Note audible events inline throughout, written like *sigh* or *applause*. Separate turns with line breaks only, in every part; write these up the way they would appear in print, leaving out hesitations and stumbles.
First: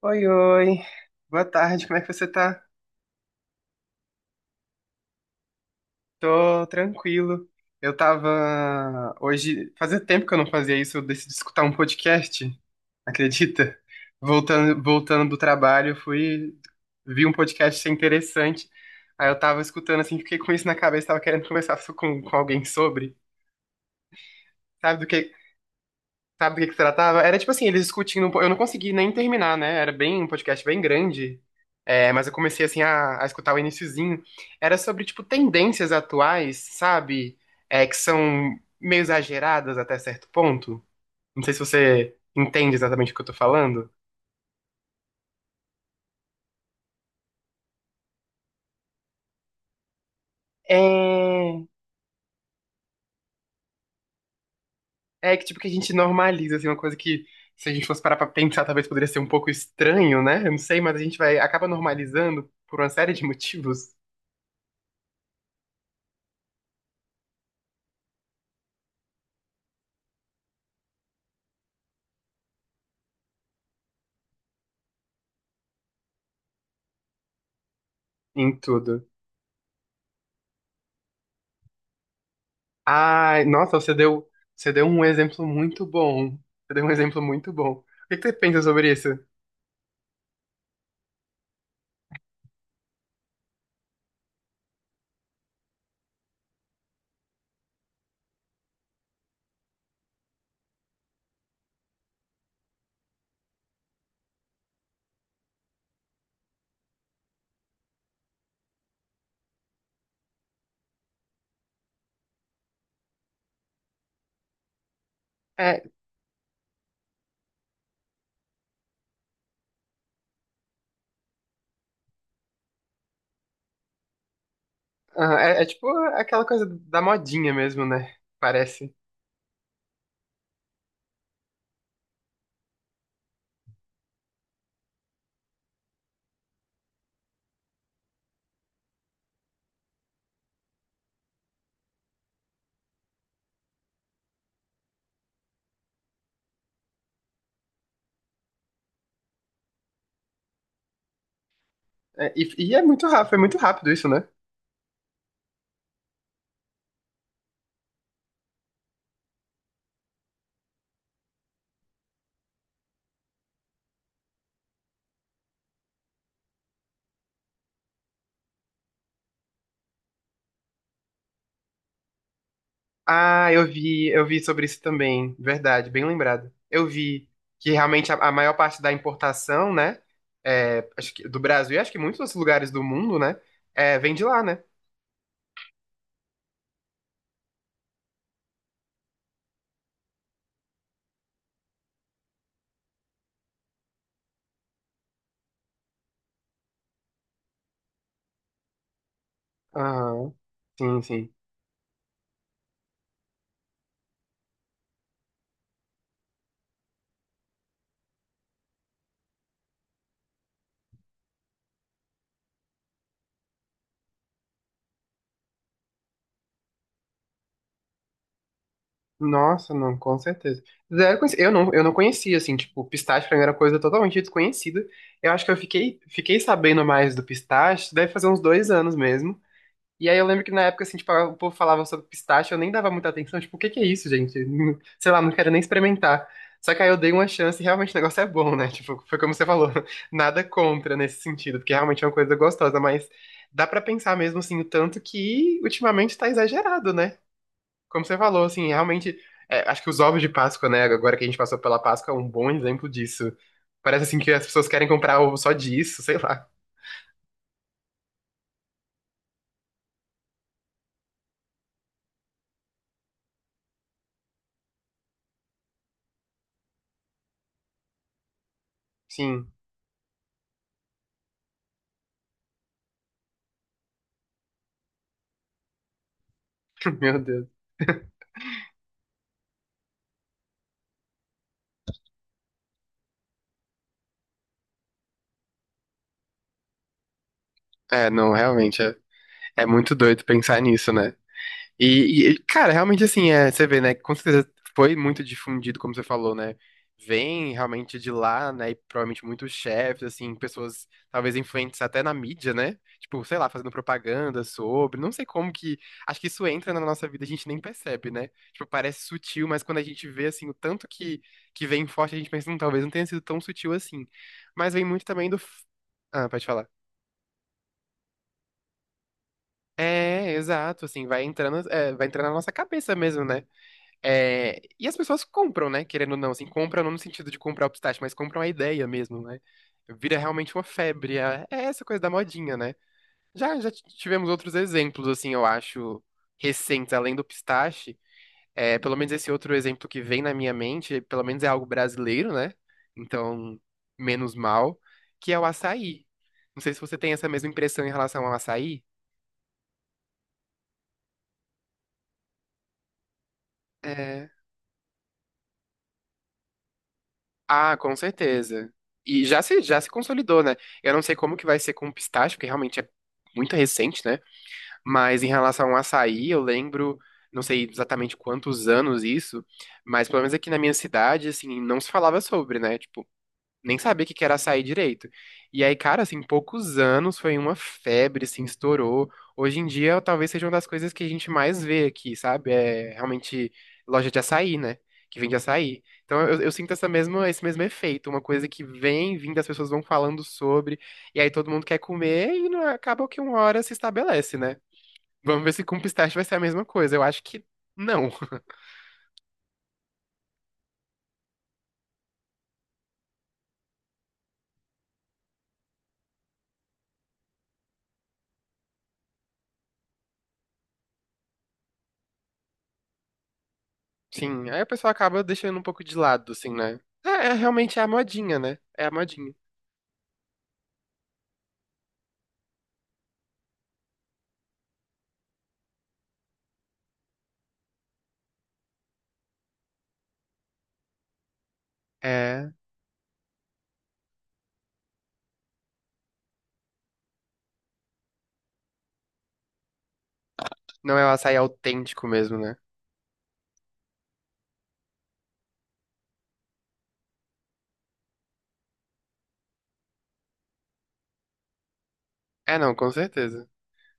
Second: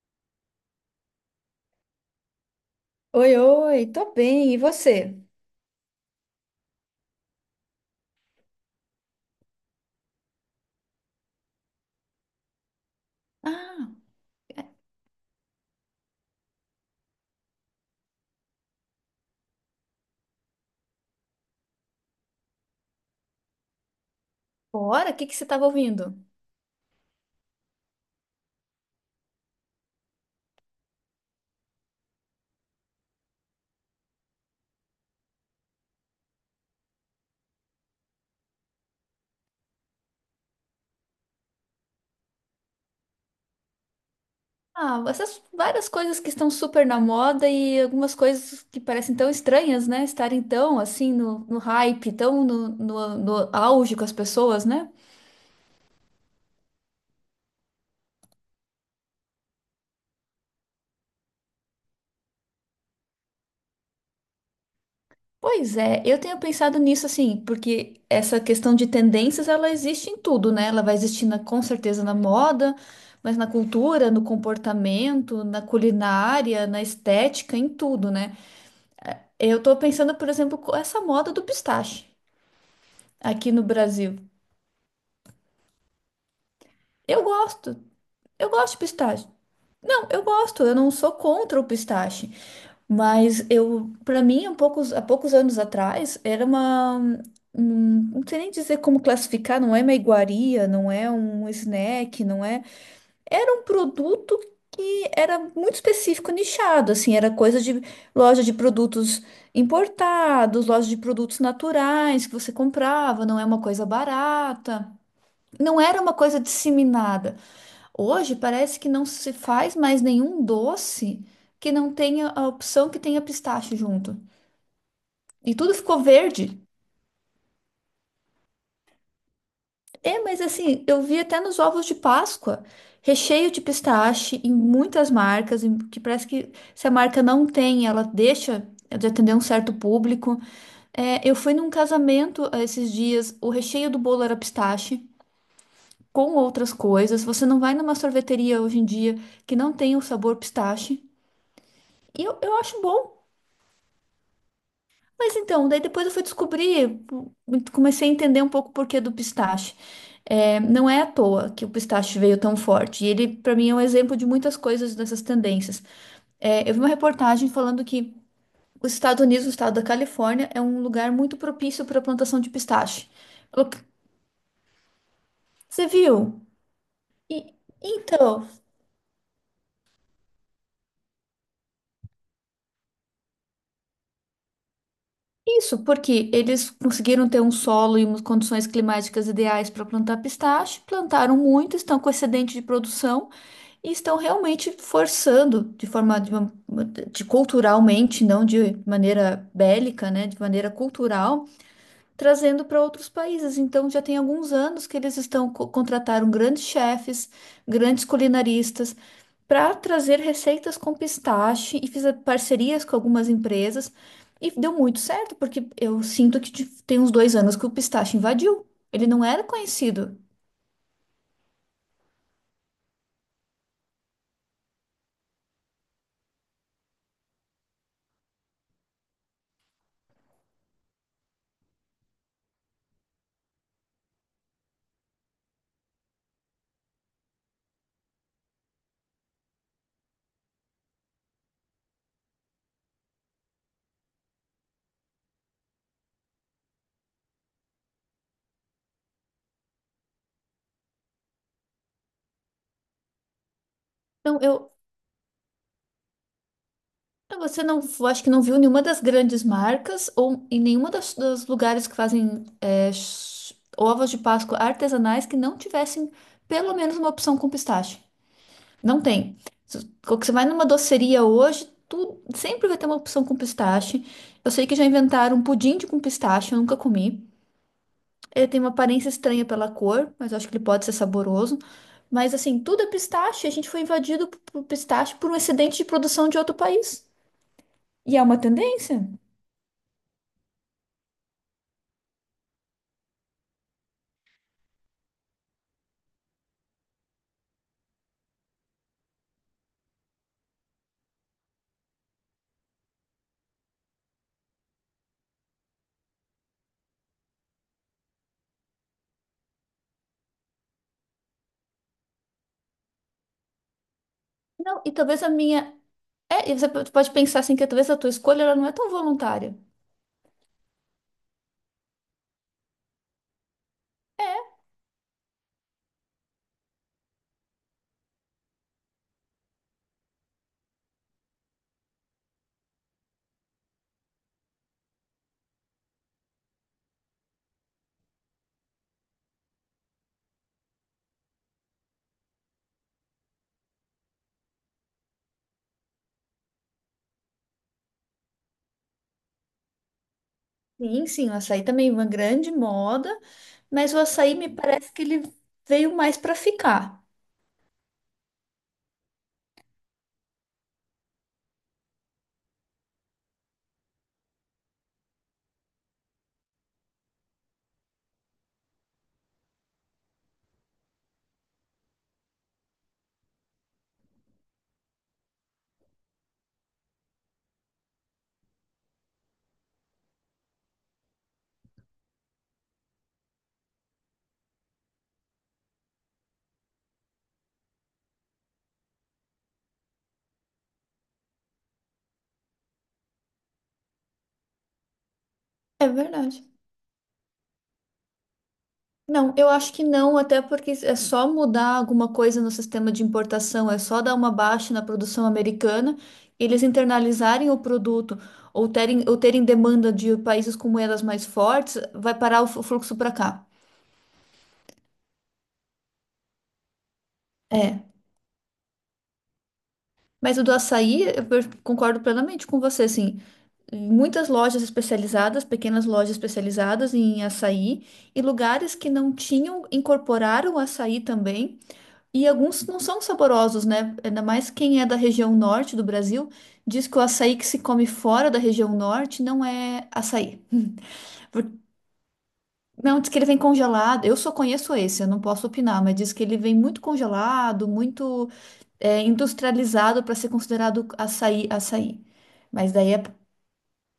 Oi, oi. Boa tarde, como é que você tá?
Oi, oi, tô bem, e você?
Tô tranquilo. Eu tava hoje, fazia tempo que eu não fazia isso, eu decidi escutar um podcast, acredita?
Ah,
Voltando do trabalho, eu fui vi um podcast achei interessante. Aí eu tava escutando assim, fiquei com isso na cabeça, tava querendo conversar com alguém sobre, sabe, do
bora? O que
que
que você estava ouvindo?
Sabe do que se tratava? Era tipo assim, eles discutindo. Eu não consegui nem terminar, né? Era bem um podcast bem grande. É, mas eu comecei assim a escutar o iniciozinho. Era sobre tipo tendências atuais, sabe? É, que são meio exageradas até certo ponto. Não sei se você entende exatamente o que eu tô falando.
Ah, essas várias coisas que estão super na moda e algumas coisas que parecem tão estranhas, né? Estarem tão assim no
É,
hype, tão no auge com as pessoas, né?
é que tipo que a gente normaliza assim uma coisa que se a gente fosse parar pra pensar talvez poderia ser um pouco estranho, né? Eu não sei, mas a gente vai acaba normalizando por uma série de motivos
Pois é, eu tenho pensado nisso assim, porque essa questão de tendências ela existe em tudo, né? Ela vai existir com certeza na moda, mas na cultura, no comportamento, na culinária, na estética, em tudo, né?
em tudo.
Eu tô pensando, por exemplo, com essa moda do pistache
Ai,
aqui no
nossa,
Brasil.
você deu um exemplo muito bom. Você deu um exemplo
Eu
muito bom.
gosto,
O que que você
eu
pensa
gosto de
sobre isso?
pistache. Não, eu gosto, eu não sou contra o pistache. Mas eu, para mim, há poucos anos atrás, era não sei nem dizer como classificar, não é uma iguaria, não é um snack, não é. Era um produto que era muito específico, nichado, assim, era coisa de loja de produtos importados, loja de produtos naturais que você comprava, não é uma coisa barata. Não
É,
era uma coisa disseminada. Hoje parece que não se faz mais nenhum doce que não tenha a opção que tenha pistache junto.
aham,
E
é, é
tudo
tipo
ficou
aquela
verde.
coisa da modinha mesmo, né? Parece.
É, mas assim, eu vi até nos ovos de Páscoa, recheio de pistache em muitas marcas, que parece que se a marca não tem, ela deixa de atender um certo público. É, eu fui num casamento esses dias, o recheio do bolo era pistache, com outras coisas. Você não vai numa sorveteria hoje em dia que não tem o sabor pistache. E
É,
eu
e
acho bom.
é muito rápido isso, né?
Mas então, daí depois eu fui descobrir, comecei a entender um pouco o porquê do pistache. É, não é à toa que o pistache veio tão forte. E ele, para mim, é um exemplo de muitas coisas dessas tendências. É, eu vi uma reportagem falando que os Estados Unidos, o estado da Califórnia, é um lugar muito propício para a plantação de pistache.
Ah,
Falou,
eu vi sobre isso também.
você
Verdade, bem
viu?
lembrado. Eu vi
E-
que realmente a
então,
maior parte da importação, né? É, acho que do Brasil e acho que muitos outros lugares do mundo, né? É, vem de lá, né?
isso porque eles conseguiram ter um solo e umas condições climáticas ideais para plantar pistache, plantaram muito, estão com excedente de produção. E estão realmente forçando de forma de, uma- de culturalmente, não de maneira bélica, né,
Aham.
de maneira
Sim, sim.
cultural, trazendo para outros países. Então já tem alguns anos que eles estão contrataram grandes chefes, grandes culinaristas para trazer receitas com pistache e fiz parcerias com algumas empresas e deu muito certo, porque eu sinto que tem uns dois anos que o pistache invadiu. Ele não era
Nossa, não, com
conhecido.
certeza. Zero conheci- Eu não conhecia, assim, tipo, pistache pra mim era coisa totalmente desconhecida. Eu acho que fiquei sabendo mais do pistache, deve fazer uns 2 anos mesmo. E aí eu lembro que na época, assim, tipo, o povo falava sobre pistache, eu nem dava muita atenção, tipo, o que que é isso, gente? *laughs* Sei lá, não quero nem experimentar. Só que aí eu dei uma chance e realmente o negócio é bom, né? Tipo, foi como você falou, *laughs* nada contra nesse sentido, porque realmente é uma coisa gostosa, mas dá pra pensar mesmo, assim, o tanto que ultimamente tá exagerado, né? Como você falou, assim, realmente, é, acho que os ovos de Páscoa, né, agora que a gente passou pela Páscoa, é um bom exemplo disso. Parece assim que
então
as pessoas
eu,
querem comprar ovo só disso, sei lá.
Você não, acho que não viu nenhuma das grandes marcas ou em nenhuma dos lugares que fazem ovos de Páscoa artesanais que não tivessem pelo menos uma opção com pistache. Não tem.
Sim.
Quando você vai numa doceria hoje, tu sempre vai ter uma opção com pistache. Eu sei que já inventaram um pudim de com pistache, eu nunca
*laughs* Meu
comi.
Deus.
Ele tem uma aparência estranha pela cor, mas eu acho que ele pode ser saboroso. Mas assim, tudo é pistache. A gente foi invadido por pistache por um excedente de produção de outro país.
É,
E é
não,
uma
realmente, é,
tendência.
é muito doido pensar nisso, né? E, cara, realmente assim, é, você vê, né? Com certeza foi muito difundido, como você falou, né? Vem realmente de lá, né? E provavelmente muitos chefes, assim, pessoas talvez influentes até na mídia, né? Tipo, sei lá, fazendo propaganda sobre. Não sei como que. Acho que isso entra na nossa vida, a gente nem percebe, né? Tipo, parece sutil, mas quando a gente vê, assim, o tanto que vem forte, a gente pensa, talvez não tenha sido tão sutil assim. Mas
Não,
vem
e
muito
talvez
também
a
do.
minha.
F- Ah, pode
É, e você
falar.
pode pensar assim que talvez a tua escolha ela não é tão voluntária.
É, exato, assim, vai entrando, é, vai entrando na nossa cabeça mesmo, né?
É,
É, e as pessoas compram, né? Querendo ou não, assim, compram não no sentido de comprar o pistache, mas compram a ideia mesmo, né? Vira realmente uma febre. É é essa coisa da modinha, né? Tivemos outros exemplos, assim, eu acho, recentes, além do pistache. É, pelo menos esse outro exemplo que vem na minha mente, pelo menos é algo brasileiro, né? Então, menos mal, que é o açaí. Não sei se você tem essa mesma impressão em relação ao açaí.
sim, sim, o açaí também é uma grande moda, mas o
É,
açaí me parece que ele veio mais para ficar.
Ah, com certeza. E já se consolidou, né? Eu não sei como que vai ser com o pistache, porque realmente é muito recente, né? Mas em relação ao açaí, eu lembro, não sei exatamente quantos anos isso, mas pelo menos aqui na minha cidade, assim, não se falava sobre, né? Tipo, nem sabia o que que era açaí direito. E aí, cara, assim, em poucos anos foi uma febre, assim, estourou. Hoje em dia, talvez seja uma das coisas que a gente mais vê aqui, sabe? É realmente loja de açaí, né? Que vende açaí. Então eu sinto esse mesmo efeito, uma coisa que vem vindo, as pessoas vão falando sobre, e aí todo mundo quer comer e não, acaba que uma hora se estabelece, né? Vamos ver se com
É
pistache vai ser
verdade.
a mesma coisa. Eu acho que não. *laughs*
Não, eu acho que não, até porque é só mudar alguma coisa no sistema de importação, é só dar uma baixa na produção americana, eles internalizarem o produto ou terem demanda de países com moedas mais fortes, vai parar o fluxo para cá.
Sim, aí a pessoa acaba deixando um pouco de lado, assim, né? É, é realmente é
É.
a modinha, né? É a modinha.
Mas o do açaí, eu concordo plenamente com você, assim. Muitas lojas especializadas, pequenas lojas especializadas em açaí, e lugares que não tinham, incorporaram açaí também. E
É,
alguns não são saborosos, né? Ainda mais quem é da região norte do Brasil, diz que o açaí que se come fora da região norte não é açaí.
não é o açaí
Por-
autêntico mesmo, né?
Não, diz que ele vem congelado. Eu só conheço esse, eu não posso opinar, mas diz que ele vem muito congelado, muito industrializado para ser considerado açaí, açaí.
É,
Mas
não, com
daí é,
certeza.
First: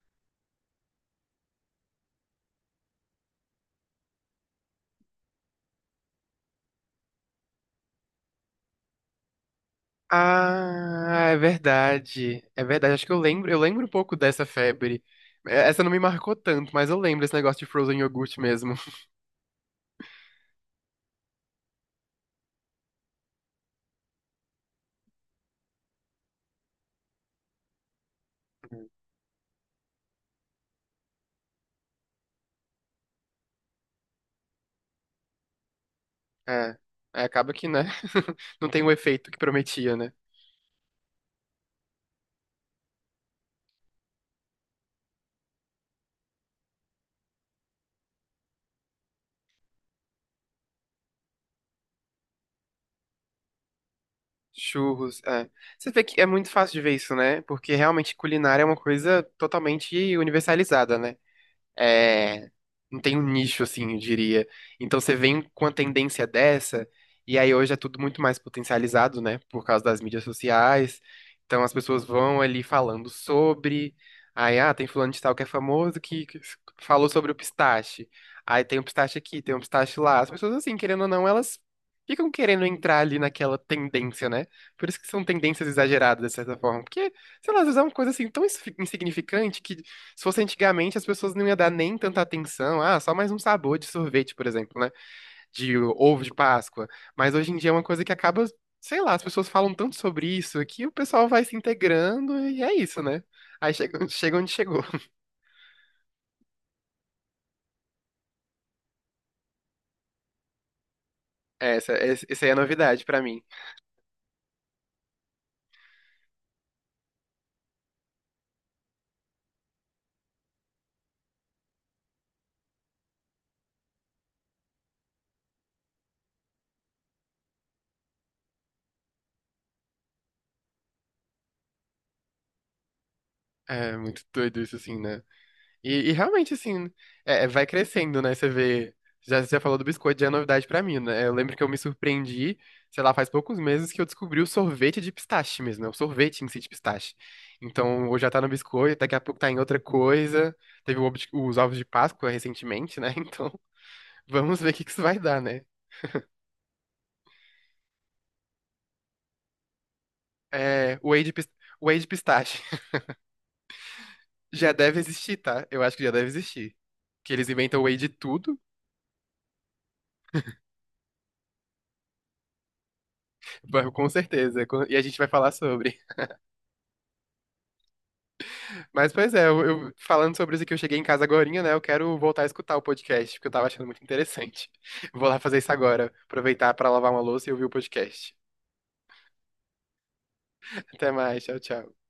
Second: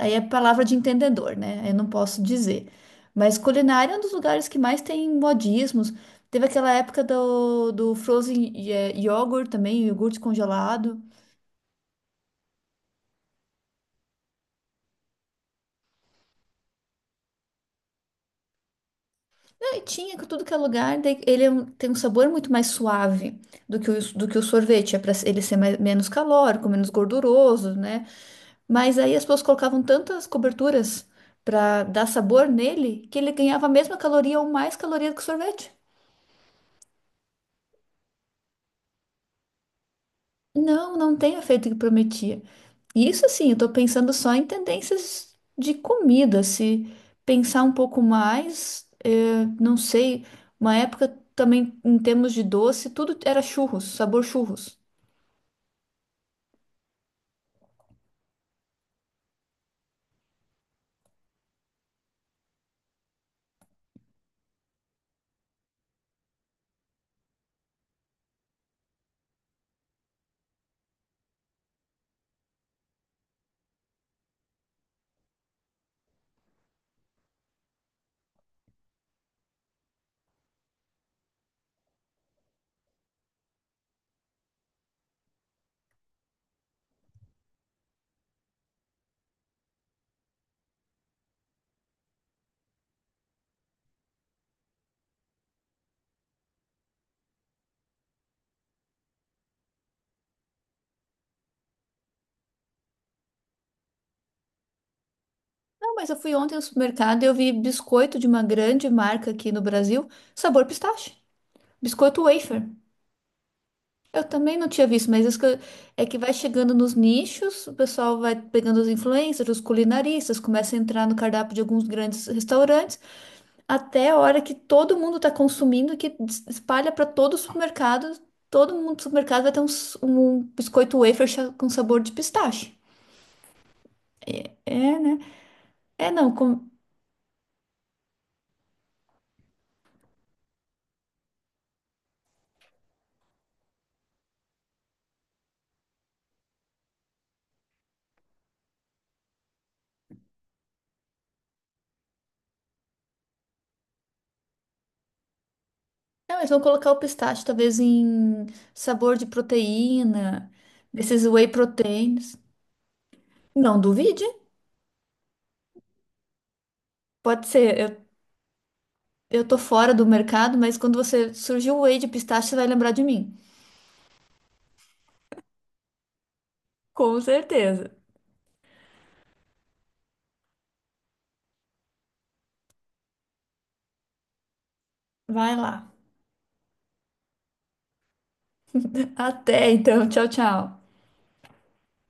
aí é palavra de entendedor, né? Eu não posso dizer. Mas culinária é um dos lugares que mais tem modismos. Teve aquela época do frozen yogurt também, iogurte congelado.
Ah, é verdade. É verdade, acho que eu lembro um pouco dessa febre. É, essa não me marcou tanto, mas eu lembro esse negócio de frozen yogurt mesmo. *laughs*
Não, e tinha que tudo que é lugar, daí tem um sabor muito mais suave do que o sorvete. É para ele ser menos calórico, menos gorduroso, né?
Uhum.
Mas aí as pessoas colocavam tantas coberturas para dar sabor nele que ele ganhava a mesma caloria ou mais caloria do que o sorvete.
É, é, acaba que, né? *laughs* Não tem o efeito que prometia, né?
Não, não tem o efeito que prometia. E isso assim, eu tô pensando só em tendências de comida. Se pensar um pouco mais, não sei, uma época também em termos de doce, tudo era churros, sabor churros.
Churros, é. Você vê que é muito fácil de ver isso, né? Porque realmente culinária é uma coisa totalmente universalizada, né? É, não tem um nicho, assim, eu diria. Então você vem com a tendência dessa, e aí hoje é tudo muito mais potencializado, né? Por causa das mídias sociais. Então as pessoas vão ali falando sobre. Aí, ah, tem fulano de tal que é famoso que falou sobre o pistache. Aí tem um pistache aqui, tem um pistache lá. As pessoas, assim, querendo ou não, elas ficam querendo entrar ali naquela tendência, né? Por isso que são tendências exageradas, de certa forma. Porque, sei lá, às vezes é uma coisa assim tão insignificante que se fosse antigamente, as pessoas não iam dar nem tanta atenção. Ah, só mais um sabor de sorvete, por exemplo, né? De ovo de Páscoa. Mas hoje em dia é uma coisa que acaba, sei lá, as pessoas falam tanto sobre isso que o pessoal vai se integrando e é isso, né? Aí chega, *laughs* chega onde chegou. *laughs*
Não, mas eu fui ontem no supermercado e eu vi biscoito de uma grande marca aqui no Brasil, sabor pistache,
É, Essa,
biscoito
essa aí é a
wafer.
novidade pra mim.
Eu também não tinha visto, mas é que vai chegando nos nichos, o pessoal vai pegando os influencers, os culinaristas, começa a entrar no cardápio de alguns grandes restaurantes, até a hora que todo mundo está consumindo, que espalha para todo o supermercado, todo mundo do supermercado vai ter um biscoito wafer com sabor de pistache.
É muito doido isso, assim,
É, né?
né?
É,
E
não,
realmente,
com...
assim, é, é, vai crescendo, né? Você vê. Já, você já falou do biscoito, já é novidade pra mim, né? Eu lembro que eu me surpreendi, sei lá, faz poucos meses que eu descobri o sorvete de pistache mesmo, né? O sorvete em si de pistache. Então, hoje já tá no biscoito, daqui a pouco tá em outra coisa. Teve o os ovos de Páscoa recentemente, né? *laughs* Então, vamos ver o que que isso vai dar, né?
Não, eles vão colocar o pistache talvez em sabor de proteína,
É, o whey
desses
de, pis-
whey
whey de
proteins.
pistache. *laughs*
Não duvide.
Já deve existir, tá? Eu acho que já deve existir. Que
Pode
eles
ser.
inventam whey de tudo,
Eu tô fora do mercado, mas quando você surgir o whey de pistache, você vai lembrar de mim.
*laughs* com certeza. E a gente vai falar sobre.
Com certeza.
Mas, pois é, falando sobre isso aqui, eu cheguei em casa agorinha, né? Eu quero voltar a escutar o podcast, porque eu tava achando muito interessante. *laughs* Vou lá
Vai
fazer isso
lá.
agora, aproveitar pra lavar uma louça e ouvir o podcast.
Até então. Tchau, tchau.
Até mais, tchau, tchau.